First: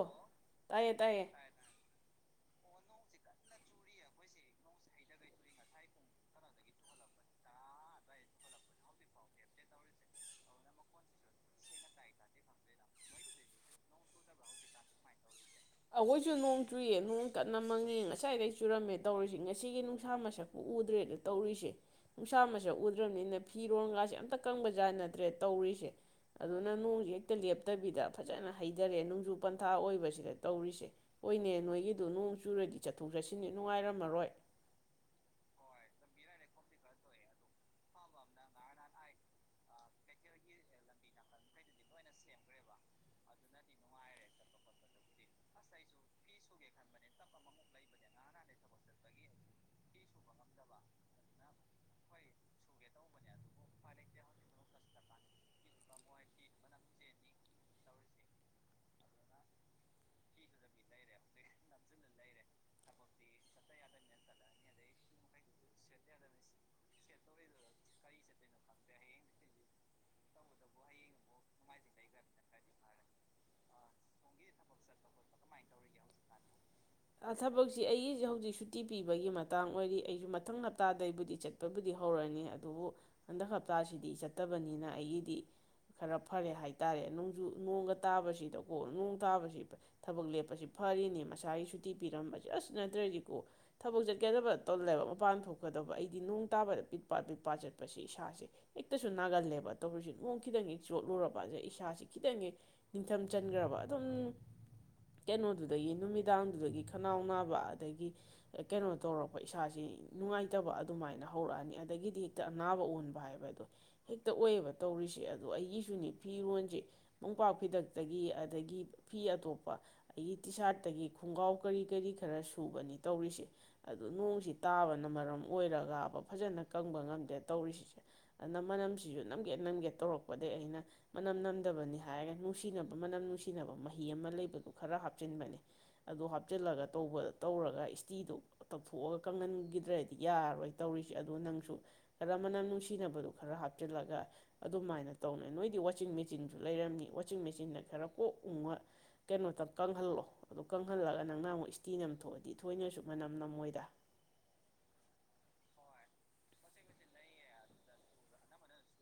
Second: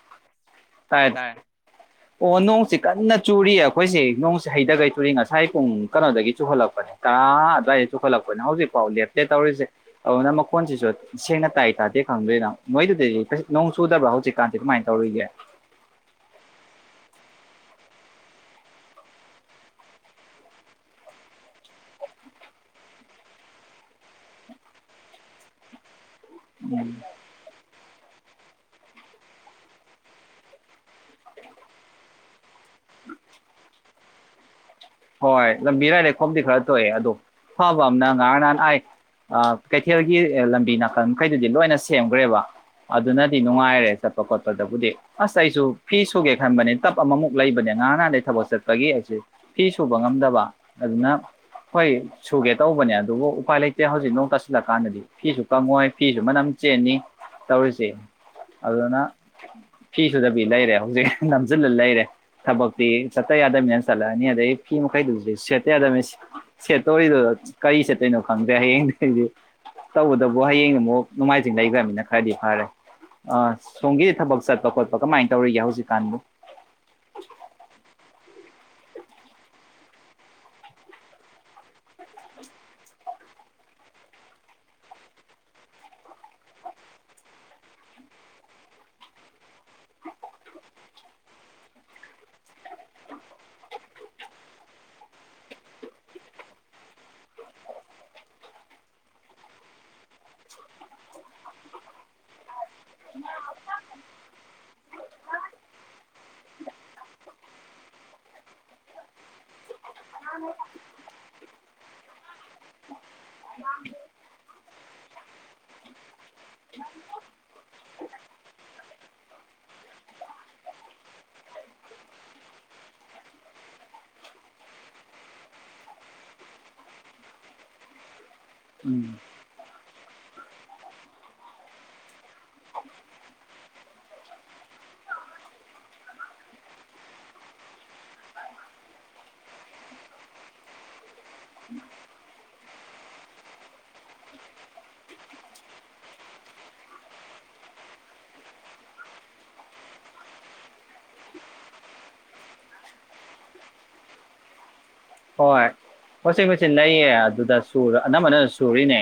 ꯑꯣ ꯇꯥꯏꯌꯦ ꯇꯌꯦ ꯇꯥꯏꯌꯦ ꯇꯥꯔꯦ ꯑꯣ ꯅꯣꯡꯆꯤꯛ ꯀꯟꯅ ꯆꯨꯔꯤ ꯑꯩꯈꯣꯏꯁꯤ ꯅꯣꯡꯁꯤ ꯍꯩꯗꯒꯩ ꯆꯨꯔꯤ ꯉꯁꯥꯏ ꯄꯨꯡ ꯀꯩꯅꯣꯗꯒꯤ ꯆꯨꯈꯠꯂꯛꯄꯅꯦ ꯇꯔꯥ ꯑꯗꯨ꯭ꯋꯥꯏꯗ ꯆꯨꯈꯠꯂꯛꯄꯅꯦ ꯍꯧꯖꯤꯛꯐꯥꯎ ꯂꯦꯞꯂꯦ ꯇꯧꯔꯤꯁꯦ ꯑꯗꯨꯅ ꯃꯈꯣꯟꯁꯤꯁꯨ ꯁꯦꯡꯅ ꯇꯥꯏ ꯇꯥꯗꯦ ꯈꯪꯗꯣꯏꯅ ꯃꯣꯏꯗꯨꯗꯤ ꯅꯣꯡ ꯆꯨꯗꯕ꯭ꯔ ꯍꯧ ꯆꯤꯛꯀꯥꯟꯇꯥꯗꯤ ꯃꯥꯏꯟ ꯇꯧꯔꯣꯏꯒꯦ ꯑꯩꯈꯣꯏꯁꯨ ꯅꯣꯡ ꯆꯨꯏ ꯅꯣꯡ ꯀꯟꯅ ꯃꯪꯉꯦ ꯉꯁꯥꯏꯗꯩ ꯆꯨꯔꯝꯃꯦ ꯇꯧꯔꯤꯁꯦ ꯉꯁꯤꯒꯤ ꯅꯨꯡꯁꯥ ꯃꯁꯛꯄꯨ ꯎꯗ꯭ꯔꯦꯗ ꯇꯧꯔꯤꯁꯦ ꯅꯨꯡꯁꯥ ꯃꯁꯛ ꯎꯗ꯭ꯔꯃꯤꯅ ꯐꯤꯔꯣꯟꯒꯥꯁꯦ ꯑꯝꯇ ꯀꯪꯕ ꯖꯠ ꯅꯠꯇꯔꯦ ꯇꯧꯔꯤꯁꯦ ꯑꯗꯨꯅ ꯅꯣꯡꯖꯤ ꯍꯦꯛꯇ ꯂꯦꯞꯇꯕꯤꯗ ꯐꯖꯅ ꯍꯩꯗꯔꯦ ꯅꯣꯡꯖꯨ ꯄꯟꯊꯥ ꯑꯣꯏꯕꯁꯤꯗꯗꯤ ꯇꯧꯔꯤꯁꯦ ꯍꯣꯏꯅꯦ ꯅꯣꯏꯒꯤꯗꯨ ꯅꯣꯡ ꯆꯨꯔꯗꯤ ꯆꯠꯊꯣꯛ ꯆꯠꯁꯤꯟꯗꯤ ꯅꯨꯡꯉꯥꯏꯔꯝꯃꯔꯣꯏ ꯍꯣꯏ ꯂꯝꯕꯤꯔꯥꯏ ꯂꯩꯈꯣꯝꯗꯤ ꯈꯔ ꯊꯣꯛꯑꯦ ꯑꯗꯣ ꯐꯕ ꯑꯃꯅ ꯉꯔꯥꯡ ꯅꯍꯥꯟ ꯑꯥꯏ ꯀꯩꯊꯦꯜꯒꯤ ꯂꯝꯕꯤ ꯅꯥꯀꯟ ꯃꯈꯩꯗꯨꯗꯤ ꯂꯣꯏꯅ ꯁꯦꯝꯈ꯭ꯔꯦꯕ ꯑꯗꯨꯅꯗꯤ ꯅꯨꯡꯉꯥꯏꯔꯦ ꯆꯠꯄ ꯈꯣꯠꯄꯗꯕꯨꯗꯤ ꯑꯁ ꯑꯩꯁꯨ ꯐꯤ ꯁꯨꯒꯦ ꯈꯟꯕꯅꯦ ꯇꯞ ꯑꯃꯃꯨꯛ ꯂꯩꯕꯅꯦ ꯉꯔꯥꯡ ꯅꯍꯥꯟꯗꯩ ꯊꯕꯛ ꯆꯠꯄꯒꯤ ꯑꯩꯁꯦ ꯐꯤ ꯁꯨꯕ ꯉꯝꯗꯕ ꯑꯗꯨꯅ ꯍꯣꯏ ꯁꯨꯒꯦ ꯇꯧꯕꯅꯦ ꯑꯗꯨꯕꯨ ꯎꯄꯥꯏ ꯂꯩꯇꯦ ꯍꯧꯖꯤꯛ ꯅꯣꯡ ꯇꯥꯁꯤꯜꯂꯀꯥꯟꯗꯗꯤ ꯐꯤꯁꯨ ꯀꯝꯃꯣꯏ ꯐꯤꯁꯨ ꯃꯅꯝ ꯆꯦꯟꯅꯤ ꯇꯧꯔꯤꯁꯦ ꯑꯗꯨꯅ ꯐꯤꯁꯨꯗꯕꯤ ꯂꯩꯔꯦ ꯍꯧꯖꯤꯛ ꯅꯝꯁꯤꯜꯂ ꯂꯩꯔꯦ ꯊꯕꯛꯇꯤ ꯆꯠꯇ ꯌꯥꯗꯕꯅ ꯆꯠꯂ ꯅꯤ ꯑꯗꯩ ꯐꯤ ꯃꯈꯩꯗꯨꯁꯨ ꯁꯦꯠꯇꯦ ꯌꯥꯗꯕꯅꯤ ꯁꯦꯠꯇꯧꯔꯤꯗꯨ ꯀꯔꯤ ꯁꯦꯠꯇꯣꯏꯅꯣ ꯈꯪꯗ꯭ꯔꯦ ꯍꯌꯦꯡꯗꯤ ꯇꯧꯕꯗꯕꯨ ꯍꯌꯦꯡꯗꯨ ꯑꯃꯨꯛ ꯅꯣꯡꯃꯥꯏꯖꯤꯡ ꯂꯩꯈ꯭ꯔꯅꯤꯅ ꯈꯔꯗꯤ ꯐꯔꯦ ꯑ ꯁꯣꯝꯒꯤ ꯊꯕꯛ ꯆꯠꯄ ꯈꯣꯠꯄ ꯀꯃꯥꯏꯅ ꯇꯧꯔꯤꯒꯦ ꯍꯧꯖꯤꯛꯀꯥꯟꯗꯤ ꯊꯕꯛꯁꯤ ꯑꯩꯒꯤꯁꯤ ꯍꯧꯖꯤꯛ ꯁꯨꯇꯤ ꯄꯤꯕꯒꯤ ꯃꯇꯥꯡ ꯑꯣꯏꯔꯤ ꯑꯩꯁꯨ ꯃꯊꯪ ꯍꯞꯇꯥꯗꯕꯨꯗꯤ ꯆꯠꯄꯕꯨꯗꯤ ꯍꯧꯔꯅꯤ ꯑꯗꯨꯕꯨ ꯍꯟꯗꯛ ꯍꯞꯇꯥꯁꯤꯗꯤ ꯆꯠꯇꯕꯅꯤꯅ ꯑꯩꯒꯤꯗꯤ ꯈꯔ ꯐꯔꯦ ꯍꯥꯏꯇꯥꯔꯦ ꯅꯣꯡꯖꯨ ꯅꯣꯡꯒ ꯇꯥꯕꯁꯤꯗꯀꯣ ꯅꯣꯡ ꯇꯥꯕꯁꯤ ꯊꯕꯛ ꯂꯦꯞꯄꯁꯤ ꯐꯔꯤꯅꯤ ꯃꯁꯥꯒꯤ ꯁꯨ ꯇꯤ ꯄꯤꯔꯝꯕꯁꯤ ꯑꯖ ꯅꯠꯇ꯭ꯔꯗꯤꯀꯣ ꯊꯕꯛ ꯆꯠꯀꯗꯕ ꯇꯧꯜꯂꯦꯕ ꯃꯄꯥꯟ ꯊꯣꯛꯀꯗꯕ ꯑꯩꯗꯤ ꯅꯣꯡ ꯇꯥꯕꯗ ꯄꯤ ꯄꯥꯠ ꯄꯤꯛ ꯄꯥꯠ ꯆꯠꯄꯁꯦ ꯏꯁꯥꯁꯦ ꯍꯦꯛꯇꯁꯨ ꯅꯥꯒꯜꯂꯦꯕ ꯇꯧꯔꯤꯁꯤ ꯅꯣꯡ ꯈꯤꯇꯪꯒꯤ ꯆꯣꯠꯂꯨꯔꯕ ꯑꯗ ꯏꯁꯥꯁꯦ ꯈꯤꯇꯪꯒꯤ ꯅꯤꯡꯊꯝ ꯆꯟꯈ꯭ꯔꯕ ꯑꯗꯨꯝ ꯀꯩꯅꯣꯗꯨꯗꯒꯤ ꯅꯨꯃꯤꯗꯥꯡ ꯑꯗꯨꯗꯒꯤ ꯈꯅꯥꯎ ꯅꯥꯕ ꯑꯗꯒꯤ ꯀꯩꯅꯣ ꯇꯧꯔꯛꯄ ꯏꯁꯥꯁꯤ ꯅꯨꯡꯉꯥꯏꯇꯕ ꯑꯗꯨꯃꯥꯏꯅ ꯍꯧꯔꯛꯑꯅꯤ ꯑꯗꯒꯤꯗꯤ ꯍꯦꯛꯇ ꯑꯅꯥꯕ ꯑꯣꯟꯕ ꯍꯥꯏꯕ ꯑꯗꯣ ꯍꯦꯛꯇ ꯑꯣꯏꯌꯦꯕ ꯇꯧꯔꯤꯁꯦ ꯑꯗꯣ ꯑꯩꯒꯤꯁꯨꯅꯤ ꯐꯤꯔꯣꯟꯁꯦ ꯃꯨꯡꯄꯥꯛ ꯐꯤꯗꯛꯇꯒꯤ ꯑꯗꯒꯤ ꯐꯤ ꯑꯇꯣꯞꯄ ꯑꯩꯒꯤ ꯇꯤ ꯁꯥꯔꯠꯇꯒꯤ ꯈꯣꯡꯒꯥꯎ ꯀꯔꯤ ꯀꯔꯤ ꯈꯔ ꯁꯨꯕꯅꯤ ꯇꯧꯔꯤꯁꯦ ꯑꯗꯨ ꯅꯣꯡꯁꯤ ꯇꯥꯕꯅ ꯃꯔꯝ ꯑꯣꯏꯔꯒꯕ ꯐꯖꯅ ꯀꯪꯕ ꯉꯝꯗꯦ ꯇꯧꯔꯤꯁꯤꯁꯦ ꯑꯗꯨꯅ ꯎꯝ ꯃꯅꯝꯁꯤꯁꯨ ꯅꯝꯒꯦ-ꯅꯝꯒꯦ ꯇꯧꯔꯛꯄꯗꯒꯩ ꯑꯩꯅ ꯃꯅꯝ ꯅꯝꯗꯕꯅꯤ ꯍꯥꯏꯔꯒ ꯅꯨꯡꯁꯤꯅꯕ ꯃꯅꯝ ꯅꯨꯡꯁꯤꯅꯕ ꯃꯍꯤ ꯑꯃ ꯂꯩꯕꯗꯨ ꯈꯔ ꯍꯥꯞꯆꯤꯟꯕꯅꯤ ꯑꯗꯨ ꯍꯥꯞꯆꯤꯜꯂꯒ ꯇꯧꯕ ꯇꯧꯔꯒ ꯏꯁꯇꯤꯗꯨ ꯇꯧꯊꯣꯛꯑꯒ ꯀꯪꯍꯟꯈꯤꯗ꯭ꯔꯗꯤ ꯌꯥꯔꯣꯏ ꯇꯧꯔꯤꯁꯦ ꯑꯗꯨ ꯅꯪꯁꯨ ꯈꯔ ꯃꯅꯝ ꯅꯨꯡꯁꯤꯅꯕꯗꯨ ꯈꯔ ꯍꯥꯞꯆꯤꯜꯂꯒ ꯑꯗꯨꯃꯥꯏꯅ ꯇꯧꯅꯩ ꯅꯣꯏꯗꯤ ꯋꯥꯆꯤꯡ ꯃꯦꯆꯤꯟꯁꯨ ꯂꯩꯔꯝꯅꯤ ꯋꯥꯆꯤꯡ ꯃꯦꯆꯤꯟꯟꯅ ꯈꯔ ꯀꯣꯛ ꯎꯉ ꯀꯩꯅꯣꯇꯪ ꯀꯪꯍꯜꯂꯣ ꯑꯗꯨ ꯀꯪꯍꯜꯂꯒ ꯅꯪꯅ ꯑꯃꯨꯛ ꯏꯁꯇꯤ ꯅꯝꯊꯣꯛꯑꯗꯤ ꯊꯣꯏꯅꯁꯨ ꯃꯅꯝ ꯅꯃꯣꯏꯗ ꯍꯣꯏ ꯋꯥꯆꯤꯡ ꯃꯦꯆꯤꯟ ꯂꯩꯌꯦ ꯑꯗꯨꯗ ꯁꯨ ꯑꯅꯝꯕꯅ ꯁꯨꯔꯤꯅꯦ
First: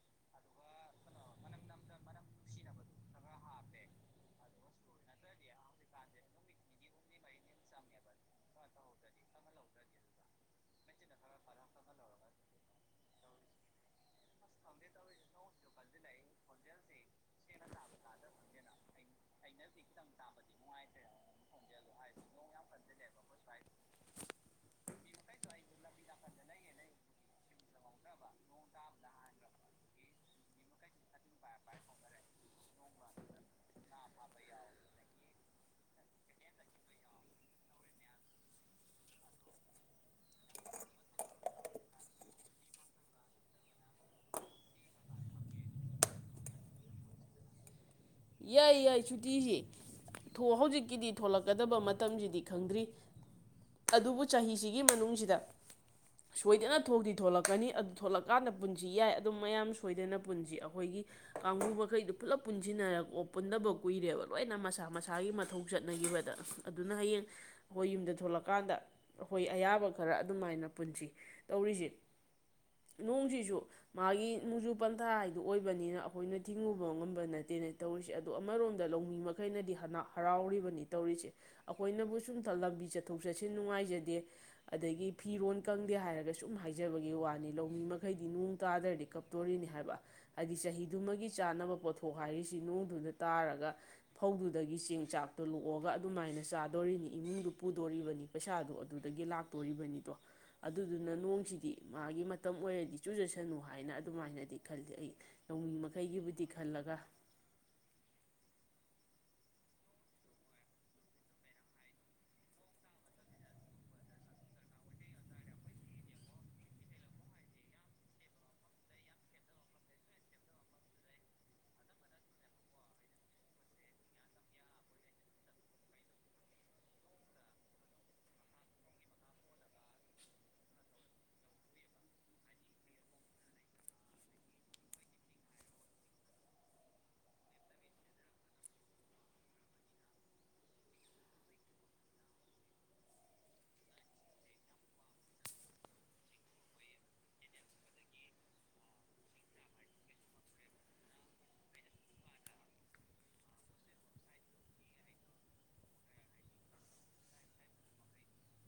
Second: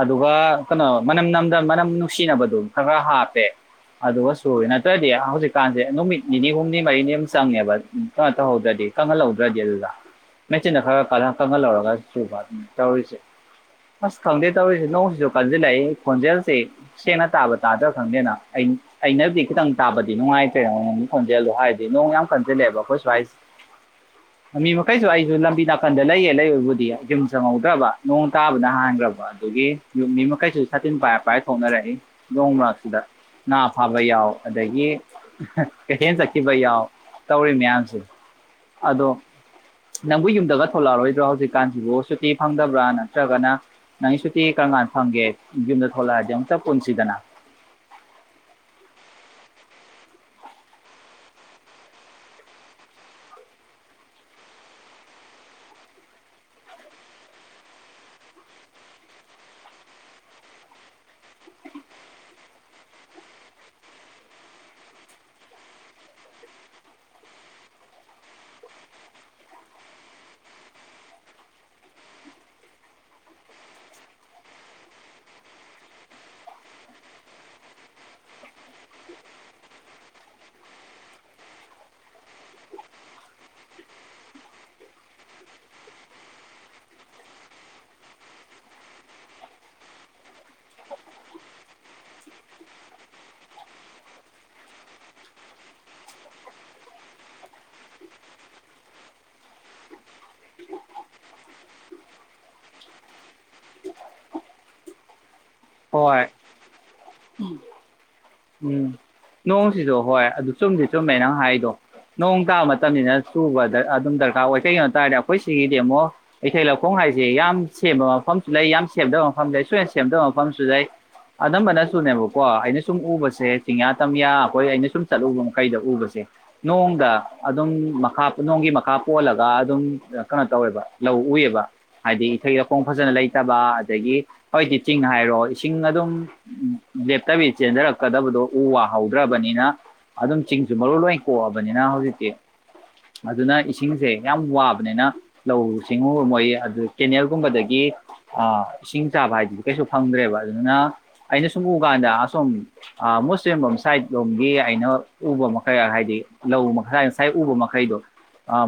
ꯑꯗꯨꯒ ꯀꯩꯅꯣ ꯃꯅꯝ ꯅꯝꯗ ꯃꯅꯝ ꯅꯨꯡꯁꯤꯅꯕꯗꯣ ꯈꯔ ꯈꯔ ꯍꯥꯞꯄꯦ ꯑꯗꯨꯒ ꯁꯨꯔꯤ ꯅꯠꯇ꯭ꯔꯗꯤ ꯍꯧꯖꯤꯛꯀꯥꯟꯁꯦ ꯅꯨꯃꯤꯠ ꯅꯤꯅꯤ ꯍꯨꯝꯅꯤ ꯃꯔꯤꯅꯤ ꯑꯃ ꯆꯪꯉꯦꯕ ꯀꯩꯅꯣ ꯇꯧꯍꯧꯗ꯭ꯔꯗꯤ ꯀꯪꯍꯜꯍꯧꯗ꯭ꯔꯗꯤ ꯑꯗꯨꯗ ꯃꯦꯆꯤꯟꯅ ꯈꯔꯒ ꯀ ꯀꯪꯍꯜ ꯂꯧꯔꯒ ꯁꯨꯕ ꯇꯧꯔꯤꯁꯦ ꯑꯁ ꯈꯪꯗꯦ ꯇꯧꯔꯤꯁꯦ ꯅꯣꯡꯁꯤꯁꯨ ꯀꯟꯁꯤꯜꯂꯛꯏ ꯈꯣꯟꯖꯦꯜꯁꯤ ꯁꯦꯡꯅ ꯇꯥꯕ ꯇꯥꯗ꯭ꯔꯥ ꯈꯪꯗꯦꯅ ꯑꯩꯅꯗꯤ ꯈꯤꯇꯪ ꯇꯥꯕꯗꯤ ꯅꯨꯡꯉꯥꯏꯇ꯭ꯔꯦ ꯅꯃꯣꯟꯒꯤ ꯈꯣꯟꯖꯦꯜꯗꯣ ꯍꯥꯏꯔꯗꯤ ꯅꯣꯡ ꯌꯥꯝ ꯀꯟꯖꯤꯜꯂꯛꯑꯦꯕ ꯑꯩꯈꯣꯏ ꯁꯋꯥꯏꯁꯦ ꯃꯤ ꯃꯈꯩꯁꯨ ꯑꯩ ꯑꯗꯨ ꯂꯝꯕꯤ ꯅꯥꯀꯟꯗ ꯂꯩꯌꯦ ꯂꯩꯕꯕꯨꯗꯤ ꯌꯨꯝ ꯆꯪꯍꯧꯗ꯭ꯔꯕ ꯅꯣꯡ ꯇꯥꯕꯅ ꯍꯥꯟꯈ꯭ꯔꯕ ꯑ ꯌꯨꯝ ꯃꯤ ꯃꯈꯩꯁꯨ ꯁꯥꯇꯤꯟ ꯄꯥꯏꯔ ꯄꯥꯏꯔ ꯊꯣꯛꯅꯔꯛꯏ ꯅꯣꯡ ꯃꯔꯥꯛꯁꯤꯗ ꯉꯥ ꯐꯥꯕ ꯌꯥꯎ ꯑꯗꯒꯤ ꯀꯩꯊꯦꯜ ꯆꯠꯈꯤꯕ ꯌꯥꯎ ꯇꯧꯔꯤ ꯃꯌꯥꯝꯁꯤ ꯑꯗꯣ ꯅꯪꯕꯨ ꯌꯨꯝꯗꯒ ꯊꯣꯛꯂꯛꯑꯔꯣꯏꯗ꯭ꯔꯣ ꯍꯧꯖꯤꯛꯀꯥꯟꯁꯤꯕꯨ ꯁꯨꯇꯤ ꯐꯪꯗꯕ꯭ꯔꯥ ꯅꯠꯇ꯭ꯔꯒꯅ ꯅꯪꯒꯤ ꯁꯨꯇꯤ ꯀꯔꯝ ꯀꯥꯟꯗ ꯐꯪꯒꯦ ꯌꯨꯝꯗ ꯊꯣꯂꯛꯑꯗꯤ ꯑꯃꯇ ꯄꯨꯟꯁꯤꯗꯅ ꯌꯥꯏ ꯌꯥꯏ ꯁꯨꯇꯤꯁꯤ ꯊꯣꯛ ꯍꯧꯖꯤꯛꯀꯤꯗꯤ ꯊꯣꯂꯛꯀꯗꯕ ꯃꯇꯝꯁꯤꯗꯤ ꯈꯪꯗ꯭ꯔꯤ ꯑꯗꯨꯕꯨ ꯆꯍꯤꯁꯤꯒꯤ ꯃꯅꯨꯡꯁꯤꯗ ꯁꯣꯏꯗꯅ ꯊꯣꯛꯇꯤ ꯊꯣꯂꯛꯀꯅꯤ ꯑꯗꯨ ꯊꯂꯛꯀꯥꯟꯗ ꯄꯨꯟꯁꯤ ꯌꯥꯏ ꯑꯗꯨꯝ ꯃꯌꯥꯝ ꯁꯣꯏꯗꯅ ꯄꯨꯟꯁꯤ ꯑꯩꯈꯣꯏꯒꯤ ꯀꯥꯡꯕꯨ ꯃꯈꯩꯗꯨ ꯄꯨꯂꯞ ꯄꯨꯟꯁꯤꯟꯅꯔ ꯑꯣ ꯄꯨꯟꯗꯕ ꯀꯨꯏꯔꯦꯕ ꯂꯣꯏꯅ ꯃꯁꯥ ꯃꯁꯥꯒꯤ ꯃꯊꯧ ꯆꯠꯅꯈꯤꯕꯗ ꯑꯗꯨꯅ ꯍꯌꯦꯡ ꯑꯩꯈꯣꯏ ꯌꯨꯝꯗ ꯊꯣꯛꯂꯛꯀꯥꯟꯗ ꯑꯩꯈꯣꯏ ꯑꯌꯥꯕ ꯈꯔ ꯑꯗꯨꯃꯥꯏꯅ ꯄꯨꯟꯁꯤ ꯇꯧꯔꯤꯁꯤ ꯅꯣꯡꯁꯤꯁꯨ ꯃꯥꯒꯤ ꯅꯣꯡꯖꯨ ꯄꯟꯊꯥ ꯍꯥꯏꯗꯨ ꯑꯣꯏꯕꯅꯤꯅ ꯑꯩꯈꯣꯏꯅ ꯊꯤꯡꯉꯨꯕ ꯉꯝꯕ ꯅꯠꯇꯦꯅꯦ ꯇꯧꯔꯤꯁꯦ ꯑꯗꯣ ꯑꯃꯔꯣꯝꯗ ꯂꯧꯃꯤ ꯃꯈꯩꯅꯗꯤ ꯍꯔꯥꯎꯔꯤꯕꯅꯤ ꯇꯧꯔꯤꯁꯦ ꯑꯩꯈꯣꯏꯅꯕꯨ ꯁꯨꯝ ꯂꯝꯕꯤ ꯆꯠꯊꯣꯛ ꯆꯠꯁꯤꯟ ꯅꯨꯡꯉꯥꯏꯖꯗꯦ ꯑꯗꯒꯤ ꯐꯤꯔꯣꯜ ꯀꯪꯗꯦ ꯍꯥꯏꯔꯒ ꯁꯨꯝ ꯍꯥꯏꯖꯕꯒꯤ ꯋꯥꯅꯤ ꯂꯧꯃꯤ ꯃꯈꯩꯗꯤ ꯅꯣꯡ ꯇꯥꯗ꯭ꯔꯗꯤ ꯀꯞꯇꯣꯔꯤꯅꯤ ꯍꯥꯏꯕ ꯍꯥꯏꯗꯤ ꯆꯍꯤꯗꯨꯃꯒꯤ ꯆꯥꯅꯕ ꯄꯣꯠꯊꯣꯛ ꯍꯥꯏꯔꯤꯁ ꯁꯤ ꯅꯣꯡꯗꯨꯅ ꯇꯥꯔꯒ ꯐꯧꯗꯨꯗꯒꯤ ꯆꯦꯡ ꯆꯥꯛꯇꯣ ꯂꯣꯛꯑꯒ ꯑꯗꯨꯃꯥꯏꯅ ꯆꯥꯗꯣꯔꯤꯅꯤ ꯏꯃꯨꯡꯗꯨ ꯄꯨꯗꯣꯔꯤꯕꯅꯤ ꯄꯩꯁꯥꯗꯣ ꯑꯗꯨꯗꯒꯤ ꯂꯥꯛꯇꯣꯔꯤꯕꯅꯤꯗꯣ ꯑꯗꯨꯗꯨꯅ ꯅꯣꯡꯁꯤꯗꯤ ꯃꯥꯒꯤ ꯃꯇꯝ ꯑꯣꯏꯔꯗꯤ ꯆꯨꯖꯁꯅꯨ ꯍꯥꯏꯅ ꯑꯗꯨꯃꯥꯏꯅꯗꯤ ꯈꯜꯂꯤ ꯑꯩ ꯂꯧꯃꯤ ꯍꯣꯏ ꯃꯈꯩꯒꯤꯕꯨꯗꯤ ꯈꯜꯂꯒ ꯎꯝ ꯅꯣꯡꯁꯤꯁꯨ ꯍꯣꯏ ꯑꯗꯨ ꯆꯨꯝꯗꯤ ꯆꯨꯝꯃꯦ ꯅꯪ ꯍꯥꯏꯗꯣ ꯅꯣꯡ ꯇꯥꯕ ꯃꯇꯝꯅꯤꯅ ꯆꯨꯕꯗ ꯑꯗꯨꯝ ꯗꯔꯀꯥꯔ ꯑꯣꯏ ꯀꯩꯒꯤꯅꯣ ꯇꯥꯔꯗꯤ ꯑꯩꯈꯣꯏ ꯁꯤꯒꯤꯗꯤ ꯑꯃꯨꯣ ꯏꯊꯩ ꯂꯧꯈꯣꯡ ꯍꯥꯏꯁꯦ ꯌꯥꯝ ꯁꯦꯝꯕ ꯃꯐꯝꯁꯨ ꯂꯩ ꯌꯥꯝ ꯁꯦꯝꯗꯕ ꯃꯐꯝ ꯂꯩ ꯁꯣꯏꯗꯅ ꯁꯦꯝꯗꯕ ꯃꯐꯝꯁꯨ ꯂꯩ ꯑꯅꯝꯕꯅꯁꯨꯨꯅꯦꯕꯀꯣ ꯑꯩꯅ ꯁꯨꯝ ꯎꯕꯁꯦ ꯆꯤꯡꯌꯥ ꯇꯝꯌꯥ ꯑꯩꯈꯣꯏ ꯑꯩꯅ ꯁꯨꯝ ꯆꯠꯂꯨꯕ ꯃꯈꯩꯗ ꯎꯕꯁꯦ ꯅꯣꯡꯗ ꯑꯗꯨꯝ ꯃꯈꯥ ꯅꯣꯡꯒꯤ ꯃꯈꯥ ꯄꯣꯜꯂꯒ ꯑꯗꯨꯝ ꯀꯩꯅꯣ ꯇꯧꯋꯦꯕ ꯂꯧ ꯎꯑꯦꯕ ꯍꯥꯏꯗꯤ ꯏꯊꯩ ꯂꯧꯈꯣꯡ ꯐꯖꯅ ꯂꯩꯇꯕ ꯑꯗꯒꯤ ꯍꯧꯖꯤꯛꯇꯤ ꯆꯤꯡ ꯍꯥꯏꯔꯣ ꯏꯁꯤꯡ ꯑꯗꯨꯝ ꯂꯦꯞꯇꯕꯤ ꯆꯦꯟꯖꯔꯛꯀꯗꯕꯗꯣ ꯎ ꯋꯥ ꯍꯧꯗ꯭ꯔꯕꯅꯤꯅ ꯑꯗꯨꯝ ꯆꯤꯡꯁꯨ ꯃꯔꯨ ꯂꯣꯏ ꯀꯣꯛꯑꯕꯅꯤꯅ ꯍꯧꯖꯤꯛꯇꯤ ꯑꯗꯨꯅ ꯏꯁꯤꯡꯁꯦ ꯌꯥꯝ ꯋꯥꯕꯅꯤꯅ ꯂꯧ ꯁꯤꯡꯎꯨ ꯃꯣꯏ ꯑꯗꯨ ꯀꯦꯅꯦꯜꯒꯨꯝꯕꯗꯒꯤ ꯏꯁꯤꯡ ꯆꯥꯕ ꯍꯥꯏꯗꯨꯗꯤ ꯀꯩꯁꯨ ꯐꯪꯗ꯭ꯔꯦꯕ ꯑꯗꯨꯅ ꯑꯩꯅ ꯁꯨꯝ ꯎ ꯀꯥꯟꯗ ꯑꯁꯨꯝ ꯑꯥ ꯃꯨꯁ ꯇꯨꯅꯦꯝꯕꯝ ꯁꯥꯏꯠ ꯂꯣꯝꯒꯤ ꯑꯩꯅ ꯎꯕ ꯃꯈꯩ ꯍꯥꯏꯗꯤ ꯂꯧ ꯃꯈ ꯉꯁꯥꯏ ꯎꯕ ꯃꯈꯩꯗꯣ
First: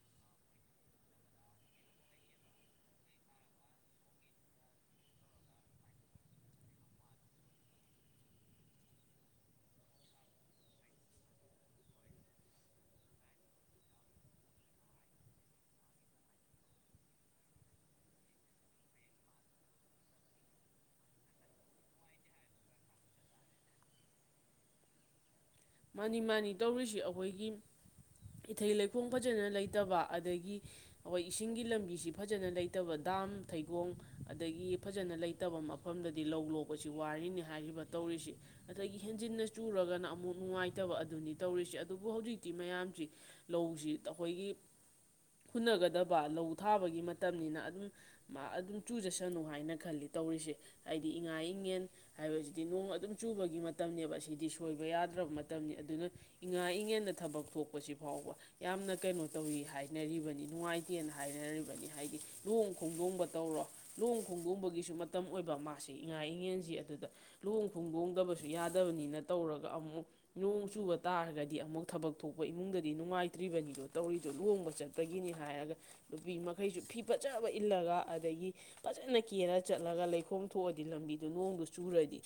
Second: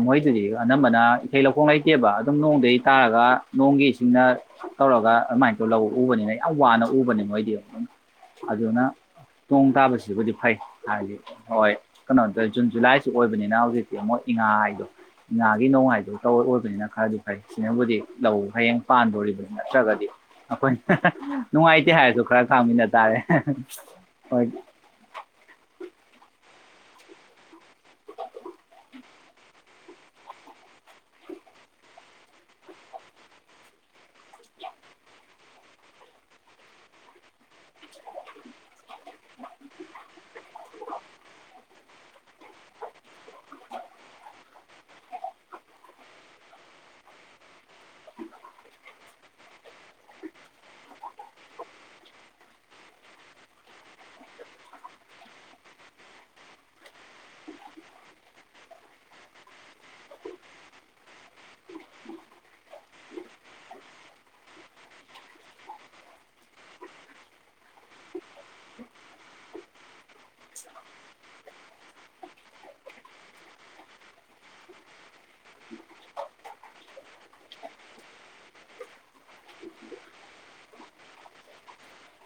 ꯃꯣꯏꯗꯨꯗꯤ ꯑꯅꯝꯕꯅ ꯏꯊꯩ ꯂꯧꯈꯣꯡ ꯂꯩꯇꯦꯕ ꯑꯗꯨꯝ ꯅꯣꯡꯗꯗꯒꯤ ꯇꯥꯔꯒ ꯅꯣꯡꯒꯤ ꯏꯁꯤꯡꯅ ꯇꯧꯔꯒ ꯑꯗꯨꯃꯥꯏꯅ ꯇꯧ ꯂꯧ ꯎꯕꯅꯤꯅ ꯌꯥꯝ ꯋꯥꯅ ꯎꯕꯅꯦ ꯃꯣꯏꯗꯤ ꯑꯗꯨꯅ ꯅꯣꯡ ꯇꯥꯕꯁꯤꯕꯨꯗꯤ ꯐꯩ ꯍꯥꯏꯗꯤ ꯍꯣꯏ ꯀꯩꯅꯣ ꯇꯧ ꯖꯨꯟ ꯖꯨꯂꯥꯏꯁꯤ ꯑꯣꯏꯕꯅꯤꯅ ꯍꯧꯖꯤꯛꯇꯤ ꯑꯃꯨꯛ ꯏꯉꯥ ꯍꯥꯏꯗꯣ ꯉꯥꯒꯤ ꯅꯣꯡꯃꯥꯏꯗꯣ ꯇꯧ ꯑꯣꯏꯕꯅꯤꯅ ꯈꯔꯗꯤ ꯐꯩ ꯁꯤꯅꯕꯨꯗꯤ ꯂꯧ ꯍꯌꯦꯡ ꯄꯥꯟꯗꯣꯔꯤꯕꯅꯤ ꯅꯠꯇ꯭ꯔꯒꯗꯤ ꯑꯩꯈꯣꯏꯅ ꯍ ꯍ ꯅꯨꯡꯉꯥꯏꯇꯦ ꯍꯥꯏꯔꯁꯨ ꯈꯔ ꯈꯥꯡꯃꯤꯟꯅ ꯇꯥꯔꯦ ꯍꯣꯏ ꯃꯥꯅꯤ ꯃꯥꯅꯤ ꯇꯧꯔꯤꯁꯤ ꯑꯩꯈꯣꯏꯒꯤ ꯏꯊꯩ ꯂꯩꯈꯣꯡ ꯐꯖꯅ ꯂꯩꯇꯕ ꯑꯗꯒꯤ ꯑꯩꯈꯣꯏ ꯏꯁꯤꯡꯒꯤ ꯂꯝꯕꯤꯁꯤ ꯐꯖꯅ ꯂꯩꯇꯕ ꯗꯥꯝ ꯊꯩꯒꯣꯡ ꯑꯗꯒꯤ ꯐꯖꯅ ꯂꯩꯇꯕ ꯃꯐꯝꯗꯗꯤ ꯂꯧ ꯂꯣꯛꯄꯁꯤ ꯋꯥꯔꯤꯅꯤ ꯍꯥꯏꯔꯤꯕ ꯇꯧꯔꯤꯁꯤ ꯑꯗꯒꯤ ꯍꯦꯟꯖꯤꯟꯅ ꯆꯨꯔꯒꯅ ꯑꯃꯨꯛ ꯅꯨꯡꯉꯥꯏꯇꯕ ꯑꯗꯨꯅꯤ ꯇꯧꯔꯤꯁꯦ ꯑꯗꯨꯕꯨ ꯍꯧꯖꯤꯛꯇꯤ ꯃꯌꯥꯝꯁꯤ ꯂꯧꯁꯤ ꯑꯩꯈꯣꯏꯒꯤ ꯍꯨꯟꯅꯒꯗꯕ ꯂꯧ ꯊꯥꯕꯒꯤ ꯃꯇꯝꯅꯤꯅ ꯑꯗꯨꯝ ꯑꯗꯨꯝ ꯆꯨꯖꯁꯅꯨ ꯍꯥꯏꯅ ꯈꯜꯂꯤ ꯇꯧꯔꯤꯁꯦ ꯍꯥꯏꯗꯤ ꯏꯉꯥ ꯏꯉꯦꯟ ꯍꯥꯏꯕꯁꯤꯗꯤ ꯅꯣꯡ ꯑꯗꯨꯝ ꯆꯨꯕꯒꯤ ꯃꯇꯝꯅꯤꯕ ꯁꯤꯗꯤ ꯁꯣꯏꯕ ꯌꯥꯗ ꯗ꯭ꯔꯕ ꯃꯇꯝꯅꯤ ꯑꯗꯨꯅ ꯏꯉꯥ-ꯏꯉꯦꯗ ꯊꯕꯛ ꯊꯣꯛꯄꯁꯤ ꯐꯥꯎꯕ ꯌꯥꯝꯅ ꯀꯩꯅꯣ ꯇꯧꯋꯤ ꯍꯥꯏꯅꯔꯤꯕꯅꯤ ꯅꯨꯡꯉꯥꯏꯇꯦꯅ ꯍꯥꯏꯅꯔꯤꯕꯅꯤ ꯍꯥꯏꯗꯤ ꯂꯨꯍꯣꯡ ꯈꯣꯡꯗꯣꯡꯕ ꯇꯧꯔꯣ ꯂꯨꯍꯣꯡ ꯈꯣꯡꯗꯣꯡꯕꯒꯤꯁꯨ ꯃꯇꯝ ꯑꯣꯏꯕ ꯃꯥꯁꯤ ꯏꯉꯥ ꯏꯉꯦꯟꯁꯤ ꯑꯗꯨꯗ ꯂꯨꯍꯣꯡ ꯈꯣꯡꯗꯣꯡꯗꯕꯁꯨ ꯌꯥꯗꯕꯅꯤꯅ ꯇꯧꯔꯒ ꯑꯃꯨꯛ ꯅꯣꯡ ꯆꯨꯕ ꯇꯥꯔꯒꯗꯤ ꯑꯃꯨꯛ ꯊꯕꯛ ꯊꯣꯛꯄ ꯏꯃꯨꯡꯗꯗꯤ ꯅꯨꯡꯉꯥꯏꯇ꯭ꯔꯤꯕꯅꯤꯗꯣ ꯇꯧꯔꯤꯗꯣ ꯂꯨꯍꯣꯡꯕ ꯆꯠꯄꯒꯤꯅꯤ ꯍꯥꯏꯔꯒ ꯅꯨꯄꯤ ꯃꯈꯩꯁꯨ ꯐꯤ ꯐꯖꯕ ꯏꯜꯂꯒ ꯑꯗꯒꯤ ꯐꯖꯅ ꯀꯦꯔ ꯆꯠꯂꯒ ꯂꯩꯈꯣꯝ ꯊꯣꯛꯑꯗꯤ ꯂꯝꯕꯤꯗꯨ ꯅꯣꯡꯗꯨ ꯆꯨꯔꯗꯤ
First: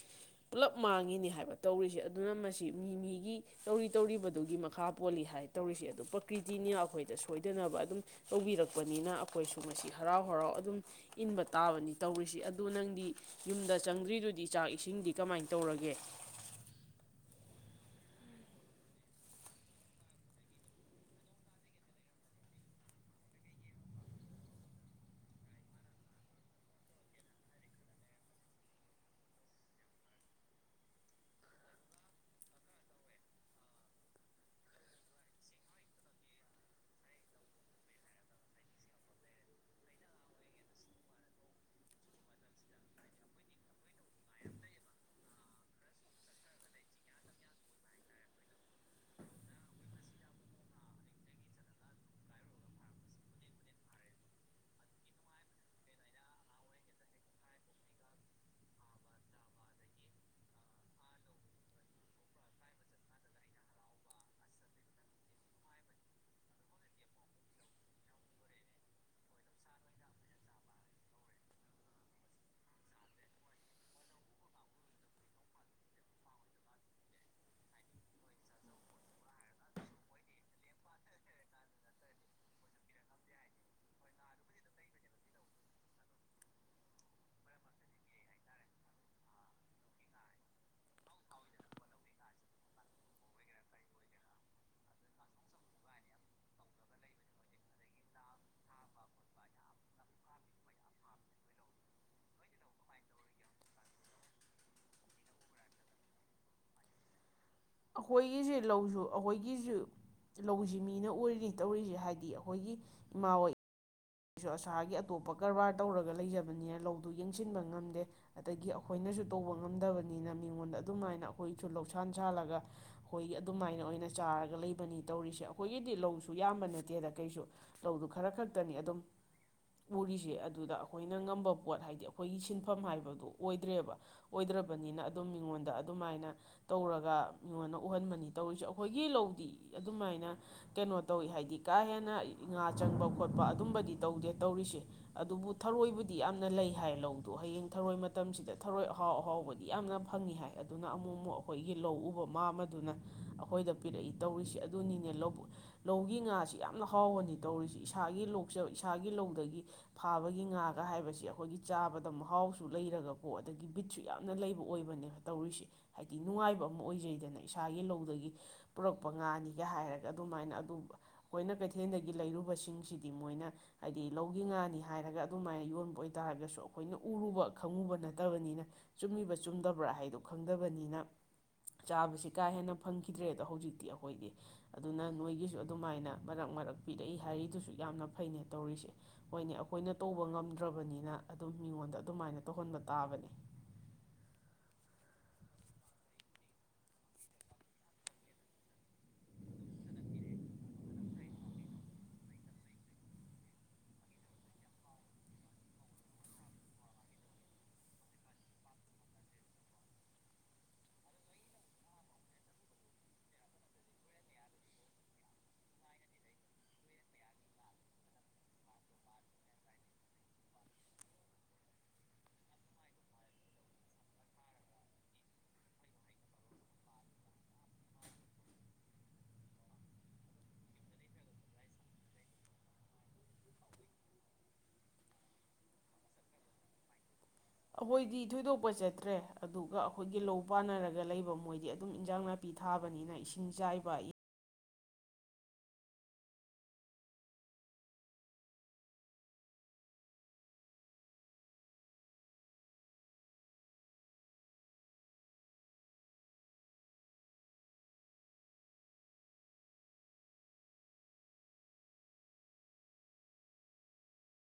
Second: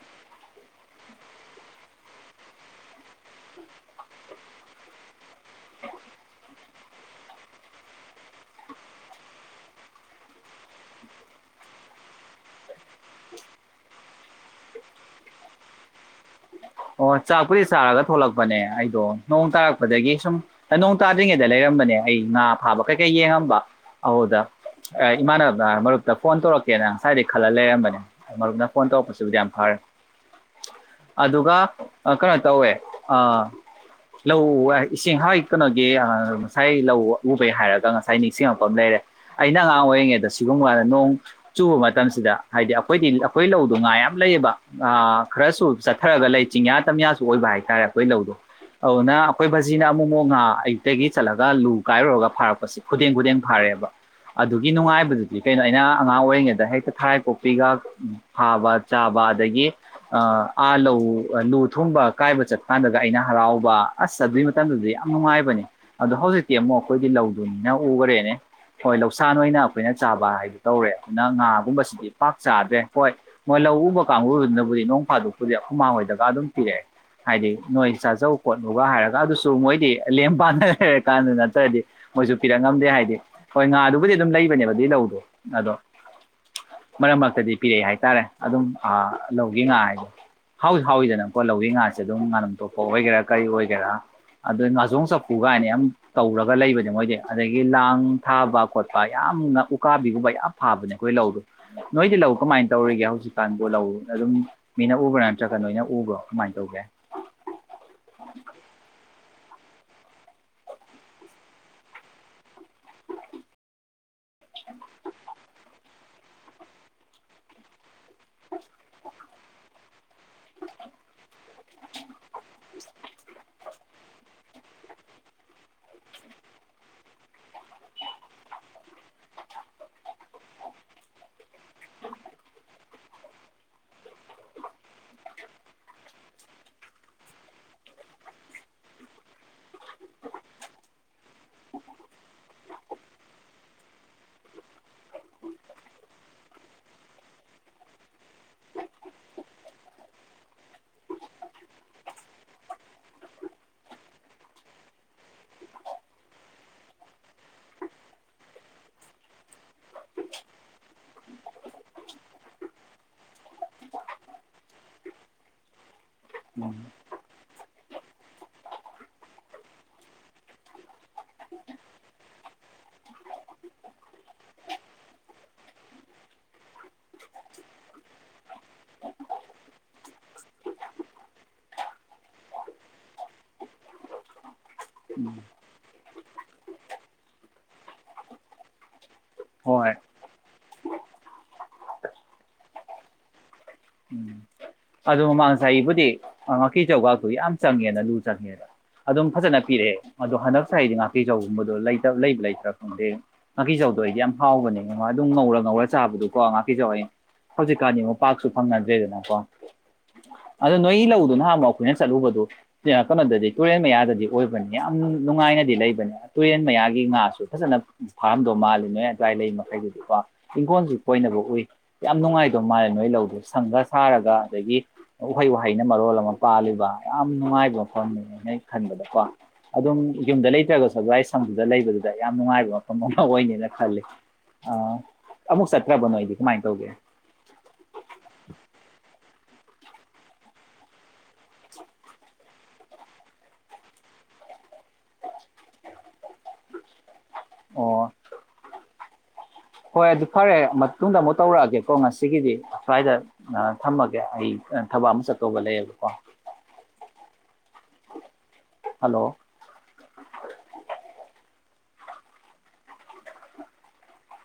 ꯄꯨꯂꯞ ꯃꯥꯡꯉꯤꯅꯤ ꯍꯥꯏꯕ ꯇꯧꯔꯤꯁꯦ ꯑꯗꯨꯅ ꯃꯁꯤ ꯃꯤ ꯃꯤꯒꯤ ꯇꯧꯔꯤ ꯇꯧꯔꯤꯕꯗꯨꯒꯤ ꯃꯈꯥ ꯄꯣꯜꯂꯤ ꯍꯥꯏ ꯇꯧꯔꯤꯁꯤ ꯑꯗꯨ ꯄ꯭ꯔꯀꯤ꯭ꯔꯤꯇꯤꯅ ꯑꯩꯈꯣꯏꯗ ꯁꯣꯏꯗꯅꯕ ꯑꯗꯨꯝ ꯇꯧꯕꯤꯔꯛꯄꯅꯤꯅ ꯑꯩꯈꯣꯏꯁꯨ ꯃꯁꯤ ꯍꯔꯥꯎ-ꯍꯔꯥꯎ ꯑꯗꯨꯝ ꯏꯟꯕ ꯇꯥꯕꯅꯤ ꯇꯧꯔꯤꯁꯤ ꯑꯗꯨꯗ ꯅꯪꯗꯤ ꯌꯨꯝꯗ ꯆꯪꯗ꯭ꯔꯤꯗꯨꯗꯤ ꯆꯥꯛ ꯏꯁꯤꯡꯗꯤ ꯀꯃꯥꯏꯅ ꯇꯧꯔꯒꯦ ꯑꯣ ꯆꯥꯛꯄꯨꯗꯤ ꯆꯥꯔꯒ ꯊꯂꯛꯄꯅꯦ ꯑꯩꯗꯣ ꯅꯣꯡ ꯇꯥꯔꯛꯄꯗꯒꯤ ꯁꯨꯝ ꯅꯣꯡ ꯇꯥꯗ꯭ꯔꯤꯉꯩꯗ ꯂꯩꯔꯝꯕꯅꯦ ꯑꯩ ꯉꯥ ꯐꯥꯕ ꯀꯩꯀꯩ ꯌꯦꯡꯉꯝꯕ ꯑꯗꯨꯗ ꯏꯃꯥꯟꯅꯕꯅ ꯃꯔꯨꯞꯇ ꯐꯣꯟ ꯇꯧꯔꯛꯀꯦꯅ ꯉꯁꯥꯏꯗꯩ ꯈꯜꯂ ꯂꯩꯔꯝꯕꯅꯦ ꯃꯔꯨꯞꯅ ꯐꯣꯟ ꯇꯧꯔꯛꯄꯁꯤꯕꯨꯗꯤ ꯌꯥꯝ ꯐꯔꯦ ꯑꯗꯨꯒ ꯀꯩꯅꯣ ꯇꯧꯋꯦ ꯑ ꯂꯧ ꯏꯁꯤꯡ ꯍꯣꯏ ꯀꯩꯅꯣꯒꯤ ꯉꯁꯥꯏ ꯂꯧ ꯎꯕꯩ ꯍꯥꯏꯔꯒ ꯉꯁꯥꯏ ꯅꯤꯡꯁꯤꯡꯉꯛꯄ ꯑꯃ ꯂꯩꯔꯦ ꯑꯩꯅ ꯑꯉꯥꯡ ꯑꯣꯏꯔꯤꯉꯩꯗ ꯁꯤꯒꯨꯝꯕ ꯅꯣꯡ ꯆꯨꯕ ꯃꯇꯝꯁꯤꯗ ꯍꯥꯏꯗꯤ ꯑꯩꯈꯣꯏꯗꯤ ꯑꯩꯈꯣꯏ ꯂꯧꯗꯣ ꯉꯥ ꯌꯥꯝ ꯂꯩꯌꯦꯕ ꯈꯔꯁꯨ ꯆꯠꯊꯔꯒ ꯂꯩ ꯆꯤꯡꯌꯥ ꯇꯝꯌꯥꯁꯨ ꯑꯣꯏꯕ ꯍꯥꯏꯇꯥꯔꯦ ꯑꯩꯈꯣꯏ ꯂꯧꯗꯣ ꯑꯗꯨꯅ ꯑꯩꯈꯣꯏ ꯕꯥꯖꯤꯅ ꯑꯃꯨꯛ-ꯑꯃꯨꯛ ꯉꯥ ꯑꯌꯨꯛꯇꯒꯤ ꯆꯠꯂꯒ ꯂꯨ ꯀꯥꯏꯔꯨꯔꯒ ꯐꯥꯔꯛꯄꯁꯤ ꯈꯨꯗꯡ ꯈꯨꯗꯦꯡ ꯐꯥꯔꯛꯑꯦꯕ ꯑꯗꯨꯒꯤ ꯅꯨꯡꯉꯥꯏꯕꯗꯨꯗꯤ ꯀꯩꯅꯣ ꯑꯩꯅ ꯑꯉꯥꯡ ꯑꯣꯏꯔꯤꯉꯩꯗ ꯍꯦꯛꯇ ꯊꯔꯥꯏ ꯀꯣꯛꯄꯤꯒ ꯐꯥꯕ ꯆꯥꯕ ꯑꯗꯒꯤ ꯑꯥ ꯂꯧ ꯂꯨ ꯊꯣꯡꯕ ꯀꯥꯏꯕ ꯆꯠꯄꯀꯥꯟꯗꯒ ꯑꯩꯅ ꯍꯔꯥꯎꯕ ꯑꯁ ꯑꯗꯨꯏ ꯃꯇꯝꯗꯨꯗꯤ ꯌꯥꯝ ꯅꯨꯡꯉꯥꯏꯕꯅꯦ ꯑꯗꯣ ꯍꯧꯖꯤꯛꯇꯤ ꯑꯃꯨꯛ ꯑꯩꯈꯣꯏꯗꯤ ꯂꯧꯗꯨ ꯃꯤꯅ ꯎꯈꯔꯦꯅꯦ ꯍꯣꯏ ꯂꯧꯁꯥꯏ ꯑꯣꯏꯅ ꯑꯩꯈꯣꯏꯅ ꯆꯥꯕ ꯍꯥꯏꯗꯨ ꯇꯧꯔꯦ ꯑꯗꯨꯅ ꯉꯥꯒꯨꯝꯕꯁꯤꯗꯤ ꯄꯥꯛ ꯆꯥꯗ꯭ꯔꯦ ꯍꯣꯏ ꯃꯣꯏ ꯂꯧ ꯎꯕ ꯀꯥꯡꯕꯨꯗꯨꯅꯕꯨꯗꯤ ꯅꯣꯡ ꯐꯥꯗꯣꯛꯄꯗꯤ ꯑꯈꯣꯏ ꯃꯥꯈꯣꯏꯗ ꯑꯗꯨꯝ ꯄꯤꯔꯛꯑꯦ ꯍꯥꯏꯗꯤ ꯅꯣꯏ ꯆꯥꯖꯧ ꯈꯣꯠꯂꯨꯒ ꯍꯥꯏꯔꯒ ꯑꯗꯨꯁꯨ ꯃꯣꯏꯗꯤ ꯂꯦꯝ ꯄꯥꯟꯗ ꯂꯩꯔꯀꯥꯟꯗꯨ ꯅꯠꯇ꯭ꯔꯗꯤ ꯃꯣꯏꯁꯨ ꯄꯤꯔꯛ ꯉꯝꯗꯦ ꯍꯥꯏꯗꯤ ꯍꯣꯏ ꯉꯥꯗꯨꯕꯨꯗꯤ ꯑꯗꯨꯝ ꯂꯩꯕꯅꯦꯕꯗꯤ ꯂꯧꯗꯣ ꯑꯗꯣ ꯃꯔꯛ ꯃꯔꯛꯇꯗꯤ ꯄꯤꯔꯛꯑꯦ ꯍꯥꯏꯇꯥꯔꯦ ꯑꯗꯨꯝ ꯂꯧꯒꯤ ꯉꯥ ꯍꯥꯏꯗ ꯍꯧꯖꯤꯛ ꯍꯥꯎꯋꯤꯗꯅꯀꯣ ꯂꯧꯒꯤ ꯉꯥꯁꯦ ꯑꯗꯨꯝ ꯉꯥꯅꯝ ꯇꯣꯞꯄ ꯑꯣꯏꯒꯦꯔꯥ ꯀꯔꯤ ꯑꯣꯏꯒꯦꯔꯥ ꯑꯗ ꯉꯥꯖꯣꯡ ꯆꯐꯨ ꯀꯥꯏꯅ ꯌꯥꯝ ꯇꯧꯔꯒ ꯂꯩꯕꯅꯦ ꯃꯣꯏꯗꯤ ꯑꯗꯒꯤ ꯂꯥꯡ ꯊꯥꯕ ꯈꯣꯠꯄ ꯌꯥꯝꯅ ꯎꯀꯥꯕꯤꯒꯨꯝꯕ ꯌꯥꯝ ꯐꯥꯕꯅꯦ ꯑꯩꯈꯣꯏ ꯂꯧꯗꯣ ꯅꯣꯏꯗꯤ ꯂꯧ ꯀꯃꯥꯏꯅ ꯇꯧꯔꯤꯒꯦ ꯍꯧꯖꯤꯛꯀꯥꯟꯕꯨ ꯂꯧ ꯑꯗꯨꯝ ꯃꯤꯅ ꯎꯕ꯭ꯔꯥ ꯅꯇ꯭ꯔꯒ ꯒ ꯅꯣꯏꯅ ꯎꯕ꯭ꯔꯣ ꯀꯃꯥꯏ ꯇꯧꯒꯦ ꯑꯩꯈꯣꯏꯒꯤꯁꯤ ꯂꯧꯁꯨ ꯑꯩꯈꯣꯏꯒꯤ ꯁꯤꯁꯨ ꯂꯧꯁꯤ ꯃꯤꯅ ꯑꯣꯏꯔꯤ ꯇꯧꯔꯤꯁꯦ ꯍꯥꯏꯗꯤ ꯑꯩꯈꯣꯏꯒꯤ ꯏꯃꯥ ꯍꯣꯏ ꯑꯩꯁꯨ ꯑꯁꯥꯒꯤ ꯑꯇꯣꯞꯄ ꯀꯔꯕꯥꯔ ꯇꯧꯔꯒ ꯂꯩꯖꯕꯅꯤꯅ ꯂꯧꯗꯨ ꯌꯦꯡꯁꯤꯟꯕ ꯉꯝꯗꯦ ꯑꯗꯒꯤ ꯑꯩꯈꯣꯏꯅꯁꯨ ꯇꯧꯕ ꯉꯝꯗꯕ ꯅꯤꯅ ꯃꯤꯉꯣꯟꯗ ꯑꯗꯨꯃꯥꯏꯅ ꯑꯩꯈꯣꯏ ꯏꯁꯨ ꯂꯧꯁꯥꯟ ꯁꯥꯜꯂꯒ ꯑꯩꯈꯣꯏꯒꯤ ꯑꯗꯨꯃꯥꯏꯅ ꯑꯣꯏꯅ ꯆꯥꯔꯒ ꯂꯩꯕꯅꯤ ꯇꯧꯔꯤꯁꯦ ꯑꯩꯈꯣꯏꯒꯤꯗꯤ ꯂꯧꯁꯨ ꯌꯥꯝꯕ ꯅꯠꯇꯦꯗ ꯀꯩꯁꯨ ꯂꯧꯗꯨ ꯈꯔ ꯈꯛꯇꯅꯤ ꯑꯗꯨꯝ ꯎꯔꯤꯁꯦ ꯑꯗꯨꯗ ꯑꯩꯈꯣꯏꯅ ꯉꯝꯕ ꯄꯣꯠ ꯍꯥꯏꯗꯤ ꯑꯩꯈꯣꯏꯒꯤ ꯁꯤꯟꯐꯝ ꯍꯥꯏꯕꯗꯨ ꯑꯣꯏꯗ꯭ꯔꯦꯕ ꯑꯣꯏꯗ꯭ꯔꯕꯅꯤꯅ ꯑꯗꯨꯝ ꯃꯤꯉꯣꯟꯗ ꯑꯗꯨꯃꯥꯏꯅ ꯇꯧꯔꯒ ꯃꯤꯉꯣꯟꯗ ꯎꯍꯟꯕꯅꯤ ꯇꯧꯔꯤꯁꯦ ꯑꯩꯈꯣꯏꯒꯤ ꯂꯧꯗꯤ ꯑꯗꯨꯃꯥꯏꯅ ꯀꯩꯅꯣ ꯇꯧꯋꯤ ꯍꯥꯏꯗꯤ ꯀꯥ ꯍꯦꯟꯅ ꯉꯥ ꯆꯪꯕ ꯈꯣꯠꯄ ꯑꯗꯨꯝꯕꯗꯤ ꯇꯧꯗꯦ ꯇꯧꯔꯤꯁꯦ ꯑꯗꯨꯕꯨ ꯊꯔꯣꯏꯕꯨꯗꯤ ꯌꯥꯝꯅ ꯂꯩ ꯍꯥꯏ ꯂꯧꯗꯣ ꯍꯌꯦꯡ ꯊꯔꯣꯏ ꯃꯇꯝꯁꯤꯗ ꯊꯔꯣꯏ ꯑꯍꯥꯎ ꯑꯍꯥꯎꯕꯗꯤ ꯌꯥꯝꯅ ꯐꯪꯉꯤ ꯍꯥꯏ ꯑꯗꯨꯅ ꯑꯃꯨꯛ ꯑꯃꯨꯛ ꯑꯩꯈꯣꯏꯒꯤ ꯂꯧ ꯎꯕ ꯃꯥ ꯑꯃꯗꯨꯅ ꯑꯩꯈꯣꯏꯗ ꯄꯤꯔꯛꯏ ꯇꯧꯔꯤꯁꯦ ꯑꯗꯨꯅꯤꯅꯦ ꯂ ꯂꯧꯒꯤ ꯉꯥꯁꯤ ꯌꯥꯝꯅ ꯍꯥꯎꯕꯅꯤ ꯇꯧꯔꯤꯁꯤ ꯏꯁꯥꯒꯤ ꯂꯣꯛꯆ ꯏꯁꯥꯒꯤ ꯂꯧꯗꯒꯤ ꯐꯥꯕꯒꯤ ꯉꯥꯒ ꯍꯥꯏꯕꯁꯤ ꯑꯩꯈꯣꯏꯒꯤ ꯆꯥꯕꯗ ꯃꯍꯥꯎꯁꯨ ꯂꯩꯔꯒꯀꯣ ꯑꯗꯒꯤ ꯕꯤꯠꯁꯨ ꯌꯥꯝꯅ ꯂꯩꯕ ꯑꯣꯏꯕꯅꯦ ꯇꯧꯔꯤꯁꯦ ꯍꯥꯏꯗꯤ ꯅꯨꯡꯉꯥꯏꯕ ꯎꯝ ꯑꯃ ꯑꯣꯏꯖꯩꯗꯅ ꯏꯁꯥꯒꯤ ꯂꯧꯗꯒꯤ ꯄꯨꯔꯛꯄ ꯉꯥꯅꯤ ꯒ ꯍꯥꯏꯔꯒ ꯑꯗꯨꯃꯥꯏꯅ ꯑꯗꯨ ꯑꯩꯈꯣꯏꯅ ꯀꯩꯊꯦꯜꯗꯒꯤ ꯂꯩꯔꯨꯕꯁꯤꯡꯁꯤꯗꯤ ꯃꯣꯏꯅ ꯍꯥꯏꯗꯤ ꯂꯧꯒꯤ ꯉꯥꯅꯤ ꯍꯥꯏꯔꯒ ꯑꯗꯨꯃꯥꯏꯅ ꯌꯣꯟꯕ ꯑꯣꯏꯇꯥꯔꯒꯁꯨ ꯑꯩꯈꯣꯏꯅ ꯎꯔꯨꯕ ꯈꯪꯉꯨꯕ ꯅꯠꯇꯕꯅꯤꯅ ꯆꯨꯝꯃꯤꯕꯥ ꯆꯨꯝꯗꯕ꯭ꯔꯥ ꯍꯥꯏꯗꯣ ꯈꯪꯗꯕꯅꯤꯅ ꯆꯥꯕꯁꯤ ꯀꯥ ꯍꯦꯟꯅ ꯐꯪꯈꯤꯗ꯭ꯔꯦ ꯑꯗꯣ ꯍꯧꯖꯤꯛꯇꯤ ꯑꯩꯈꯣꯏꯗꯤ ꯑꯗꯨꯅ ꯎꯝ ꯅꯣꯏꯒꯤꯁꯨ ꯑꯗꯨꯃꯥꯏꯅ ꯃꯔꯛ ꯃꯔꯛ ꯄꯤꯔꯛꯏ ꯍꯥꯏꯔꯤꯗꯨꯁꯨ ꯌꯥꯝꯅ ꯐꯩꯅꯦ ꯇꯧꯔꯤꯁꯦ ꯍꯣꯏꯅꯦ ꯍꯣꯏ ꯑꯩꯈꯣꯏꯅ ꯇꯧꯕ ꯉꯝꯗꯦ ꯠꯇ꯭ꯔꯕꯅꯤꯅ ꯑꯗꯨꯝ ꯃꯤꯉꯣꯟꯗ ꯑꯗꯨꯃꯥꯏꯅ ꯇꯧꯍꯟꯕ ꯇꯥꯕꯅꯤ ꯑꯗꯨꯗꯣ ꯃꯃꯥꯡ ꯆꯍꯤꯕꯨꯗꯤ ꯉꯥꯀꯤꯆꯧꯒꯥꯛꯇꯨ ꯌꯥꯝ ꯆꯪꯉꯦꯅ ꯂꯨ ꯆꯪꯉꯦꯗ ꯑꯗꯨꯝ ꯐꯖꯅ ꯄꯤꯔꯛꯑꯦ ꯑꯗꯣ ꯍꯟꯗꯛ ꯆꯍꯤ ꯑꯩꯗꯤ ꯉꯥꯀꯀꯤꯆꯧꯒꯨꯝꯕꯗꯣꯇ ꯂꯩꯕ ꯂꯩꯇ꯭ꯔꯥ ꯈꯪꯗꯦ ꯉꯥꯀꯤꯆꯧꯗꯣ ꯑꯩꯗꯤ ꯌꯥꯝ ꯍꯥꯎꯕꯅꯦ ꯑꯗꯨꯝ ꯉꯧꯔ ꯉꯧꯔ ꯆꯥꯕꯗꯨꯀꯣ ꯉꯥꯀꯤꯆꯧ ꯑꯩ ꯍꯧꯖꯤꯛꯀꯥꯟꯗꯤ ꯑꯃꯨꯛ ꯄꯥꯛꯁꯨ ꯐꯪꯅꯗ꯭ꯔꯦꯗꯅꯀꯣ ꯑꯗꯣ ꯅꯣꯏꯒꯤ ꯂꯧꯗꯨ ꯅꯍꯥꯟ ꯑꯃꯨꯛ ꯑꯩꯈꯣꯏꯅ ꯆꯠꯂꯨꯕꯗꯨ ꯀꯩꯅꯣꯗꯗꯤ ꯇꯨꯔꯦꯟ ꯃꯌꯥꯗꯗꯤ ꯑꯣꯏꯕꯅꯦ ꯌꯥꯝ ꯅꯨꯡꯉꯥꯏꯅꯗꯤ ꯂꯩꯕꯅꯦ ꯇꯨꯔꯦꯟ ꯃꯌꯥꯒꯤ ꯉꯥꯁꯨ ꯐꯖꯅ ꯐꯥꯔꯝꯗꯧ ꯃꯥꯜꯂꯤ ꯅꯣꯏ ꯑꯗꯨ꯭ꯋꯥꯏ ꯂꯩ ꯃꯈꯩꯗꯗꯤꯀꯣ ꯏꯪꯈꯣꯜꯁꯨ ꯀꯣꯏꯅꯕ ꯎꯏ ꯌꯥꯝ ꯅꯨꯡꯉꯥꯏꯗꯧ ꯃꯥꯜꯂꯦ ꯅꯣꯏ ꯂꯧꯗꯨ ꯁꯪꯒ ꯁꯥꯔꯒ ꯑꯗꯒꯤ ꯎꯍꯩ ꯋꯥꯍꯩꯅ ꯃꯔꯣꯜ ꯑꯃ ꯄꯥꯜꯂꯤꯕ ꯌꯥꯝ ꯅꯨꯡꯉꯥꯏꯕ ꯃꯐꯝꯅꯦꯅ ꯈꯟꯕꯗꯀꯣ ꯑꯗꯨꯝ ꯌꯨꯝꯗ ꯂꯩꯇ꯭ꯔꯒꯁꯨ ꯑꯗꯨꯋꯥꯏ ꯁꯪꯗꯨꯗ ꯂꯩꯕꯗꯨꯗ ꯌꯥꯝ ꯅꯨꯡꯉꯥꯏꯕ ꯃꯐꯝ ꯑꯃ ꯑꯣꯏꯅꯅꯦꯅ ꯈꯜꯂꯤ ꯑ ꯑꯃꯨꯛ ꯆꯠꯇ꯭ꯔꯕꯅꯣ ꯑꯩꯗꯤ ꯀꯃꯥꯏꯅ ꯇꯧꯒꯦ ꯑꯩꯈꯣꯏꯗꯤ ꯊꯣꯏꯗꯣꯛꯄ ꯆꯠꯇ꯭ꯔꯦ ꯑꯗꯨꯒ ꯑꯩꯈꯣꯏꯒꯤ ꯂꯧ ꯄꯥꯟꯅꯔꯒ ꯂꯩꯕ ꯃꯣꯏꯗꯤ ꯑꯗꯨꯝ ꯏꯟꯖꯥꯡ ꯅꯥꯄꯤ ꯊꯥꯕꯅꯤꯅ ꯏꯁꯤꯡ ꯆꯥꯏꯕ ꯑꯣ ꯍꯣꯏ ꯑꯗꯨ ꯐꯔꯦ ꯃꯇꯨꯡꯗ ꯑꯃꯨꯛ ꯇꯧꯔꯛꯑꯒꯦꯀꯣ ꯉꯁꯤꯒꯤꯗꯤ ꯁ꯭ꯋꯥꯏꯗ ꯊꯝꯃꯒꯦ ꯑꯩ ꯊꯕꯛ ꯑꯃ ꯆꯠꯇꯧꯕ ꯂꯩꯌꯦꯕꯀꯣ ꯍꯜꯂꯣ